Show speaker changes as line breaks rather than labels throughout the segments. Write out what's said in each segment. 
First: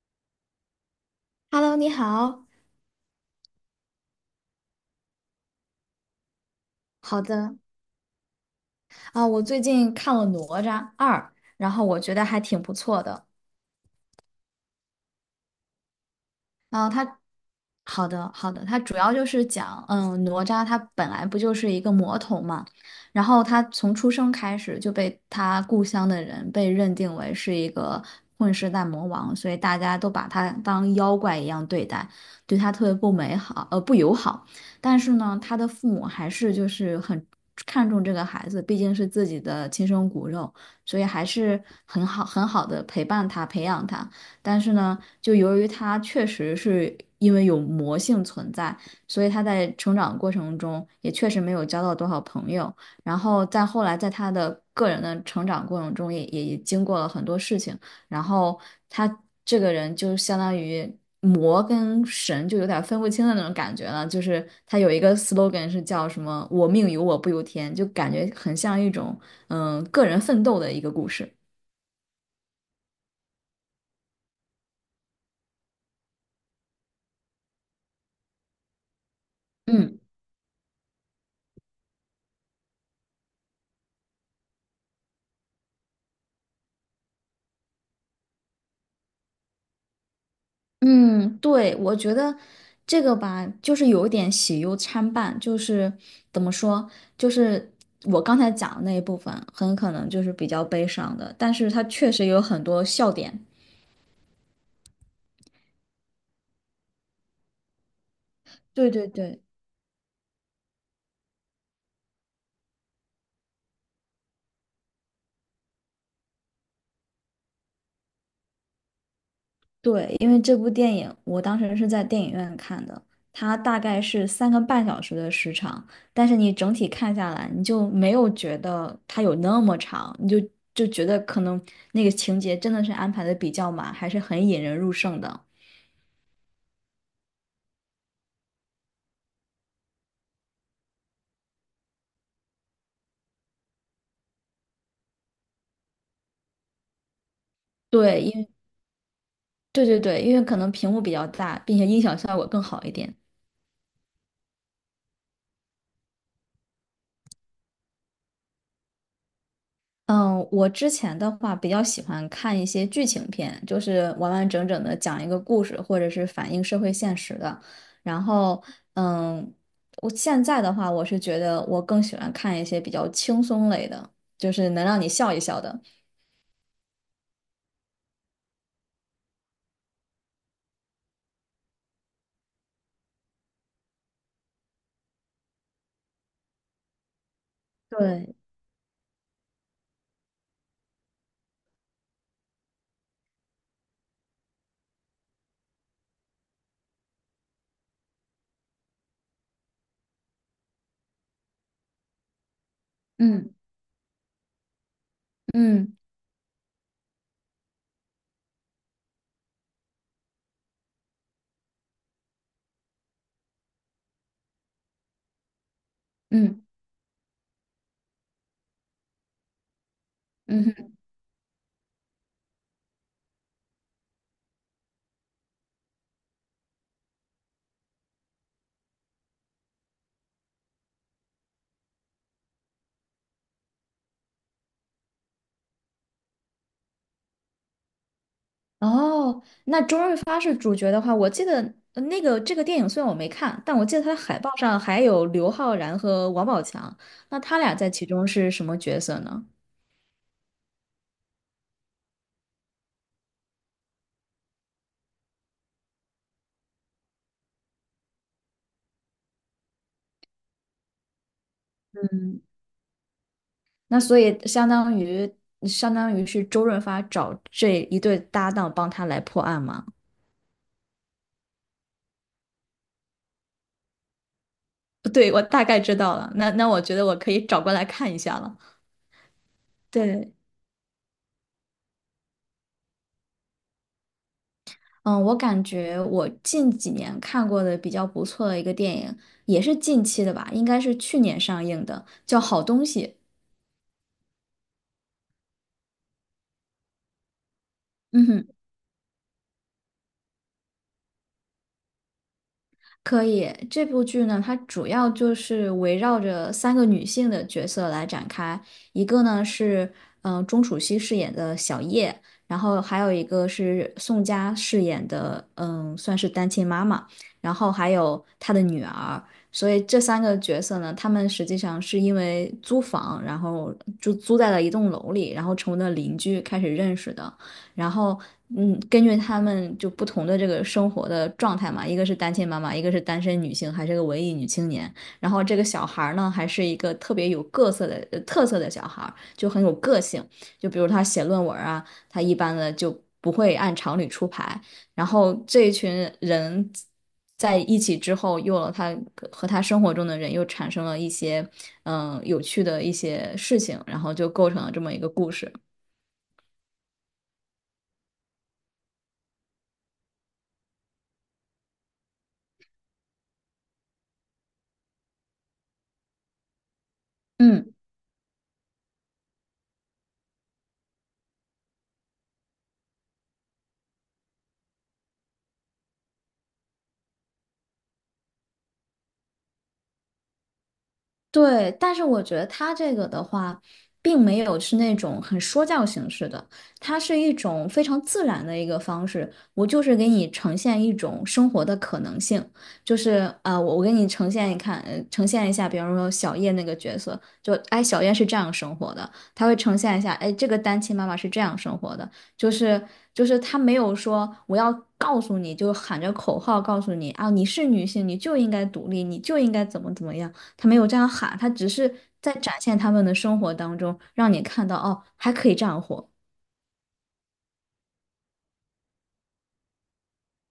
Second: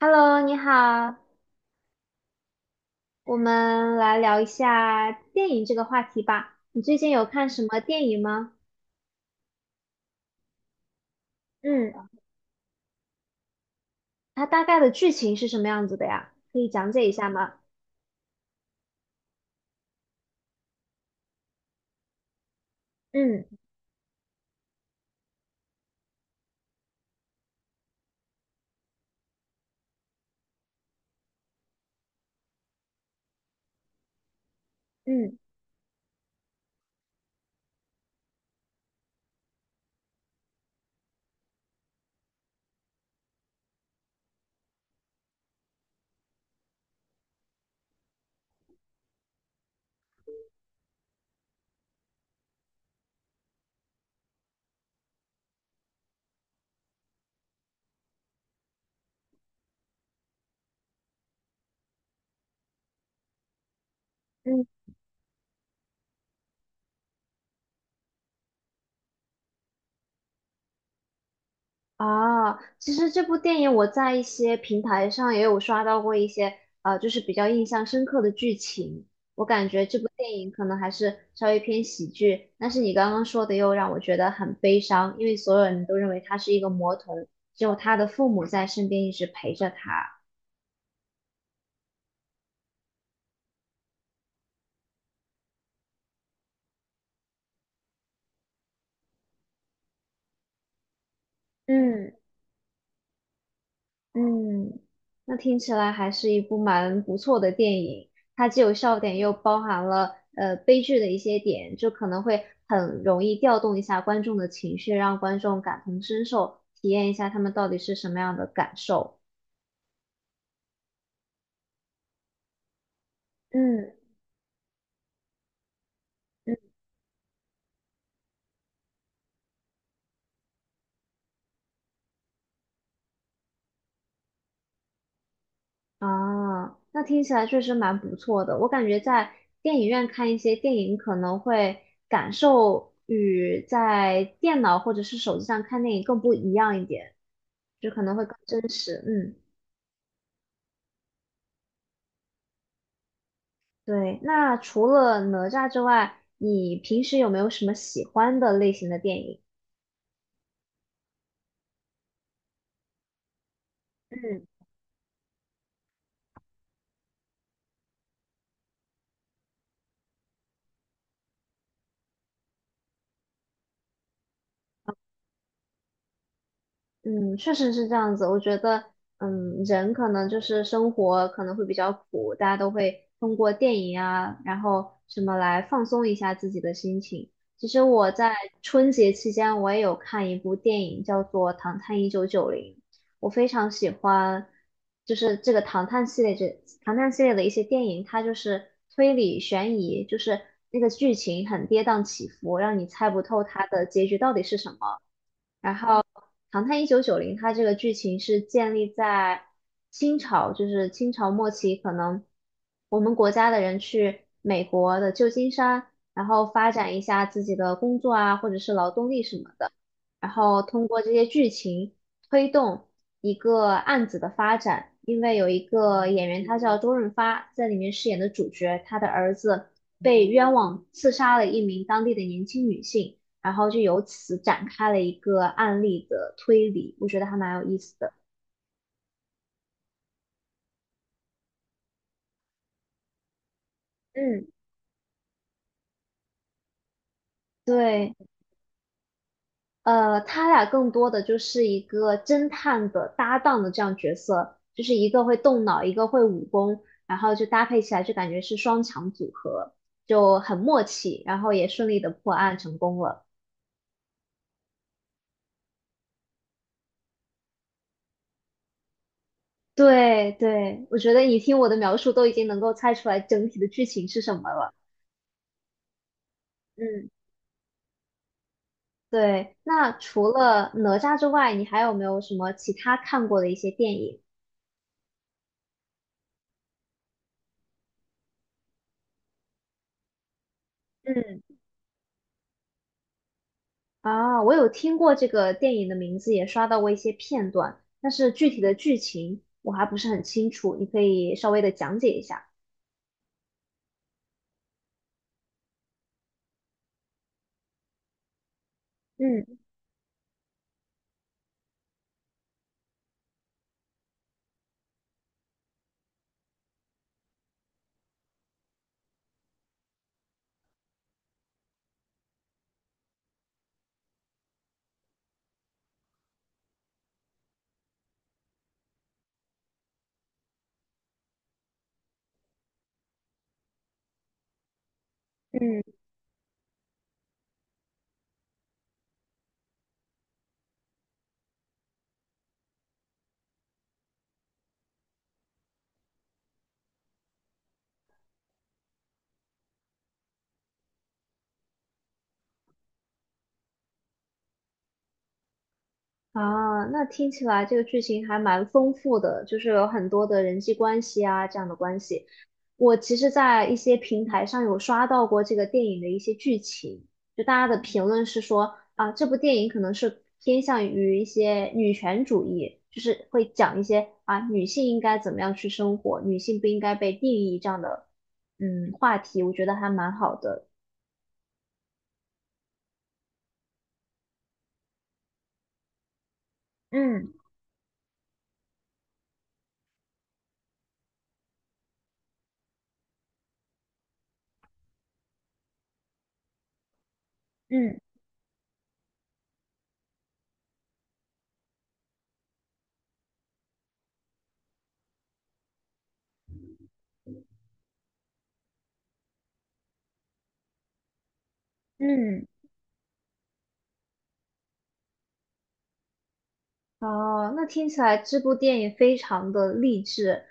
Hello，你好，
Hello，你好。
我们来聊一下电影这个话题吧。你最近
好
有看
的。
什么电影吗？
我最近看了《哪吒二》，然后我
嗯，
觉得还挺不错的。
它大概的剧情是什么样子的呀？可以
啊。
讲解一
它
下吗？
好的，好的，它主要就是讲，哪吒他本来不就是一个魔童嘛，然后
嗯
他从出生开始就被他故乡的人被认定为是一个混世大魔王，所以大家都把他当妖怪一样对待，对他特别不美好，不友好。但是呢，
嗯
他的父母还是就是很看重这个孩子，毕竟是自己的亲生骨肉，所以还是很好很好的陪伴他，培养他。但是呢，就由于他确实是因为有魔性存在，所以他在成长过程中也确实没有交到多少朋友。然后在后来，在他的个人的成长过程中也经过了很多事情。然后他这个人就相当于魔跟神就有点分不清的那种感觉了。就是
嗯。
他有一个 slogan 是叫什么“我命由我不由天”，就感觉很像一种个人奋斗的一个故事。
啊，其实这部电影我在一些平台上也有刷到过一些，就是比较印象深刻的剧情。我感觉这
嗯。
部电影可能还是稍微偏喜剧，但是你刚刚说的又让我觉得很悲伤，因为所有人都认为他是一个魔童，只有他的父母在身边一直陪着他。
嗯，对，我觉得这个吧，就是有一点喜忧参半，就是怎么说，就是我刚才讲的那一部分，很可能就是比较悲伤的，但是它
嗯，
确实有很多笑点。
嗯，那听起来还是一部蛮不错的电影，它既有
对
笑
对
点，又
对
包含了悲剧的一些点，就可能会很容易调动一下观众的情绪，让观众感同身受，体验一下他们到底是什么样的感受。
对，因为这部电影我当时是在电影院看的，它大
嗯
概是三个半小时的时长，但是你
嗯
整体看下来，你就没有觉得它有那么长，你就觉得可能那个情节真的是安排的比较满，还是很引人入胜的。
啊，那听起来确实蛮不错的。我感觉在电影院看一些电影，可能会感受与在电脑或者是手机上看电影更不一样一点，就可能
对，
会
因
更
为
真实。嗯。
对对对，因为可能屏幕比较大，并且音响效果更好一点。
对，那除了哪吒之外，你平时有没有什么喜欢的类型的电影？
嗯，我之前的话比较喜欢看一些剧情片，就是完
嗯。
完整整的讲一个故事，或者是反映社会现实的。然后，嗯，我现在的话，我是觉得我更喜欢看一些比较轻松类的，就是能让你笑一笑的。
嗯，确实是这样子。我觉得，嗯，人可能就是生活可能会比较苦，大家都会通过电影啊，然后什么来放松一下自己的心情。其实我在
对，
春节期间，我也有看一部电影，叫做《唐探一九九零》，我非常喜欢，就是这个唐探系列的一些电影，它就是推理悬疑，就是那个剧情很跌宕起伏，让你猜不透
嗯
它的结局到底是什么。然后
嗯
《唐探一九九零》它这个剧情是建立在清朝，就是清朝末期，可能我们国家的人去美国的旧金山，然后
嗯
发展一下自己的工作啊，或者是劳动力什么的，然后
嗯
通
嗯。
过这些剧情推动一个案子的发展。因为有一个演员，他叫周润发，在里面饰演的主角，他的儿子被冤枉刺杀了一名当地的年轻女性。然后就由此展开了一个案例的推理，我觉得还蛮有意思的。
哦，那周润发是主角的话，我记得那个这个电影虽然我没看，但我记得它的海
嗯
报上还有刘昊然和王宝强，那他俩在其
对，
中是什么角色呢？
他俩更多的就是一个侦探的搭档的这样角色，就是一个会动脑，一个会武功，然后就搭配起来就感觉是双强组合，就很默契，然后也顺利的破案成功了。
那所以相当于是周润发找这一对搭档帮他来破案吗？
对对，我觉得你听我的描述都已经能够猜出来整体的剧情是什么了。
对，我大概知道了，那我觉得
嗯
我可以找过来看一下了。
对，那除
对，
了哪吒之外，你还有没有什么其他看过的一些电影？
嗯，我感觉我近几年看过的比较不错的一个电影，也是近期的吧，应该是去年
嗯，
上映的，叫《好东西》。
啊，我有听过这个电影的名字，也刷到过一些片段，但
嗯
是具
哼，
体的剧情我还不是很清楚，你可以稍微的讲解一下。
可以。这部剧呢，它主要就是围绕着三个女性的角色来展开。一个呢
嗯
是，钟楚曦饰演的小叶，然后还有一个是宋佳饰演的，嗯，算是单亲妈妈，然后还有她的女儿。所以这三个角色呢，他们实际上是因为租房，然后就租在了一栋楼里，然后成为了邻居，开始认识的。然后，根据他们就不同的这个生活的状态嘛，一个是单亲妈妈，一个是单身女性，还是个文艺女青年。然后这个
嗯
小孩儿呢，还是一个特别有各色的呃特色的小孩儿，就很有个性。就比如他写论文啊，他一般的就不会按常理出牌。然后这一群人在一起之后，又有了他和他生活中的人又产生了一些有趣的一些事情，然后就构成了这么一个故事。
啊，那听起来这个剧情还蛮丰富的，就是有很多的人际关系啊这样的关系。我其实，在一些平台上有刷到过这个电影的一些剧情，就大家
嗯。
的评论是说啊，这部电影可能是偏向于一些女权主义，就是会讲一些啊女性应该怎么样去生活，女性不应该被定义这样的话题，我觉得还蛮好的。
对，但是我觉得它这个的话，并没有是那种很说教形式的，它是一
嗯
种非常自然的一个方式。我就是给你呈现一种生活的可能性，就是啊，我给你呈现一看，呈现一下，比方说小叶那个角色，就哎，
嗯
小叶是这样生活的，他会呈现一下，哎，这个单亲妈妈是这样生活的，就是就是他没有说我要告诉你，就喊着口号告诉你啊，你是女性，你就应该独立，你就应该怎么怎么样。他没有这样喊，他只是在
嗯。
展现他们的生活当中，让你看到哦，还可以这样活。
哦，那听起来这部电影非常的励志，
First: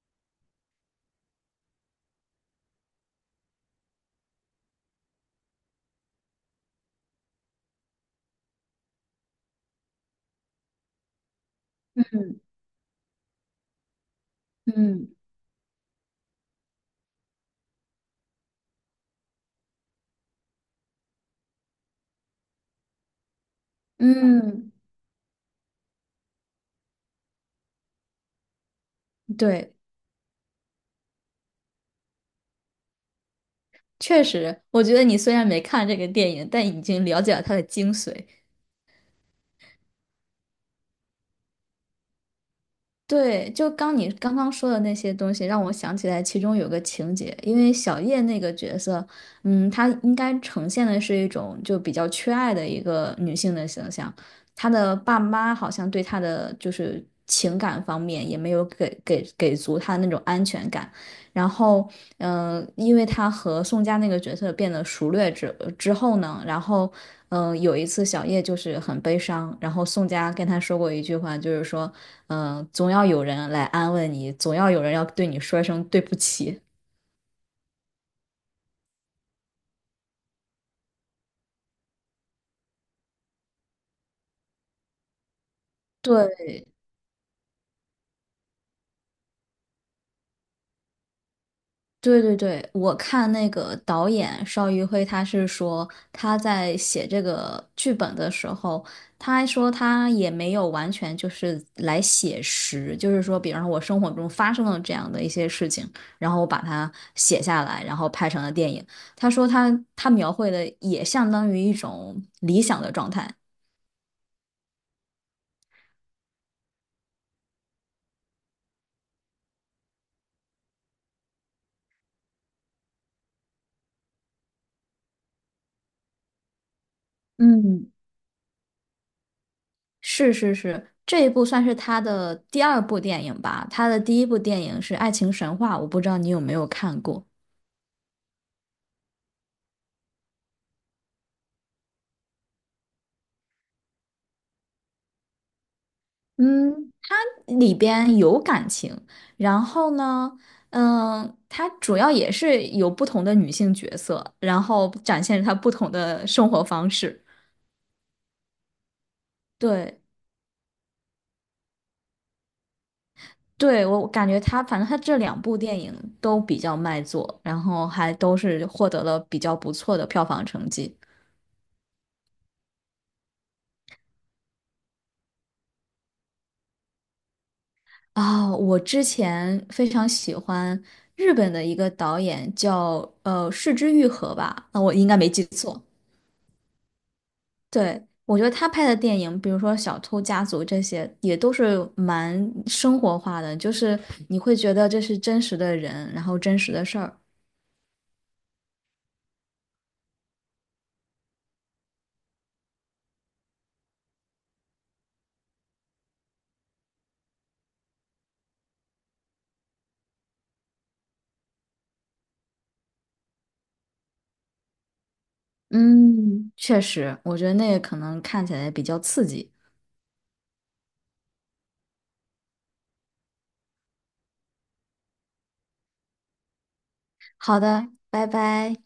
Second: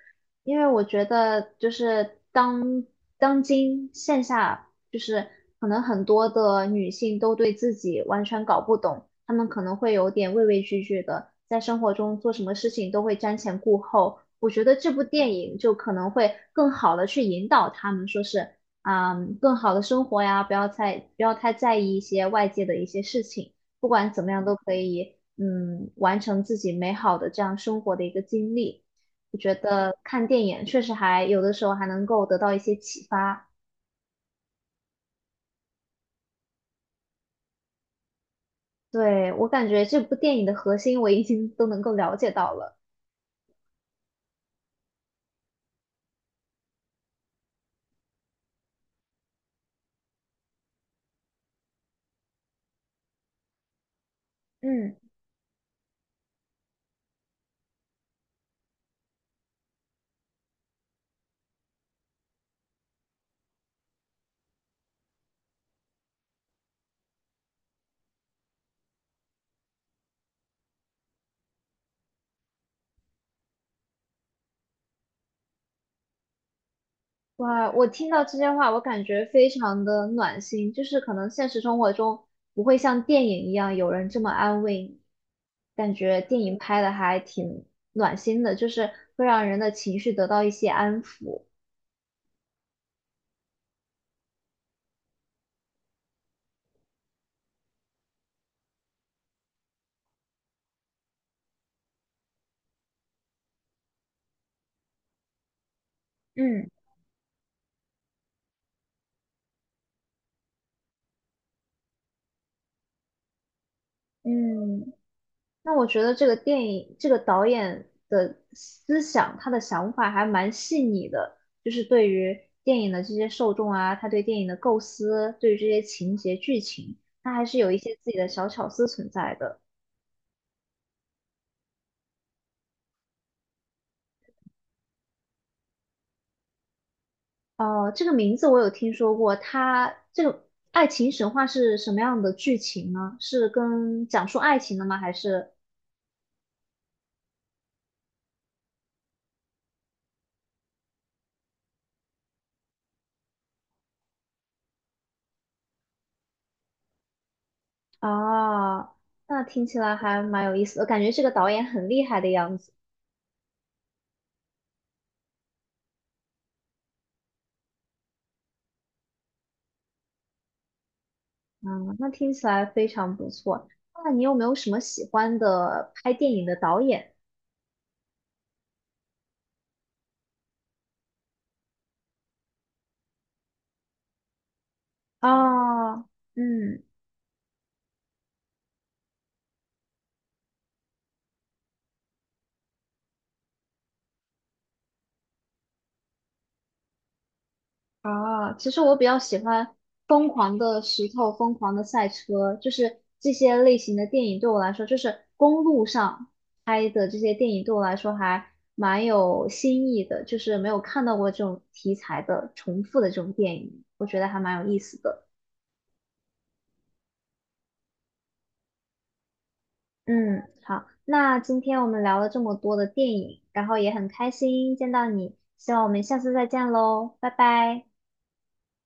因为我觉得就是当线下，就是可能很多的女性都对自己完全搞不懂，她们可能会有点畏畏惧惧的，在生活中做什么事情都会瞻前顾后。我觉得这部
嗯。
电影就可能会更好的去引导她们，说是啊，更好的生活呀，不要太在意一些外界的一些事情。不管怎么样都
嗯。
可以，嗯，完成自己美好的这样生活的一个经历。我觉
对，
得看电影确实还有的时候能够得到一些启发。
确实，我觉得你虽然没看这个电影，但已经了解了它的精髓。
对，我感觉这部电影的核心我已经都能够了解到了。
对，就你刚刚说的那些东西，让我想起来其中有个情节，因为小叶那个角色，嗯，她应该呈现的是一种就比较缺爱的一个女性的形象，她
嗯，
的爸妈好像对她的就是情感方面也没有给足她那种安全感，然后，因为她和宋佳那个角色变得熟略之后呢，然后。嗯，有一次小叶就是很悲伤，然后宋佳跟她说过一句话，就是说。嗯，总要有人来安慰你，总要有人要对你说一声对不起。
哇，我听到这些话，我感觉非常的暖心，就是可能现实生活中不会像电影一样有人这么安慰你，感觉电
对
影拍的还挺暖心的，就是会让人的情绪得到一些安抚。
对对对，我看那个导演邵艺辉，他是说他在写这个剧本的时候，他还说他也没有完全就是来写实，就是说，比方说我生活中发生了这样的一些事情，然后我把
嗯。
它写下来，然后拍成了电影。他说他描绘的也相当于一种理想的状态。
嗯，那我觉得这个电影，这个导演的思想，他的想法还蛮细腻的，就是对于电影的这些受众啊，他对电影的构思，对于这些情节剧情，他还是有一
嗯。
些自己的小巧思存在的。
是是是，这一部算是他的第二部电影吧。他的第一部电影是《爱情神话》，我不知道你有没有看过。
哦、这个名字我有听说过，他这个爱情神话是什么样的剧情呢？是跟讲述爱情的吗？还是
嗯，它里边有感情，然后呢，嗯，它主要也是有不同的女性角色，然后展现她不同的生活方式。
啊，那听起来
对，
还蛮有意思的，感觉这个导演很厉害的样子。
对，我感觉他反正他这两部电影都比较卖座，然后还都是获得了比较不错的票房成绩。
嗯，那听起来非常不错。那你有没有什么喜欢的拍电影的导演？
啊，我之前非常喜欢日本的一个导演叫市之愈合吧，那我应该没记错。
啊？嗯，
对，我觉得他拍的电影，比如说《小偷家族》这些，也都是蛮生活化的，就是你会觉得这是真实的人，然后真实的事儿。
啊，其实我比较喜欢《疯狂的石头》《疯狂的赛车》，就是这些类型的电影对我来说，就是公路上拍的这些电影对我来说还蛮有新意的，就是没有看到过这种题材的重复的这种电影，我觉得还蛮有意思的。
嗯，确实，我觉得那个可能看起来比较刺激。
嗯，好，那今天我们聊了这么多的电影，然后也很开心见到你，希望我们下次再见喽，拜
好
拜。
的，拜拜。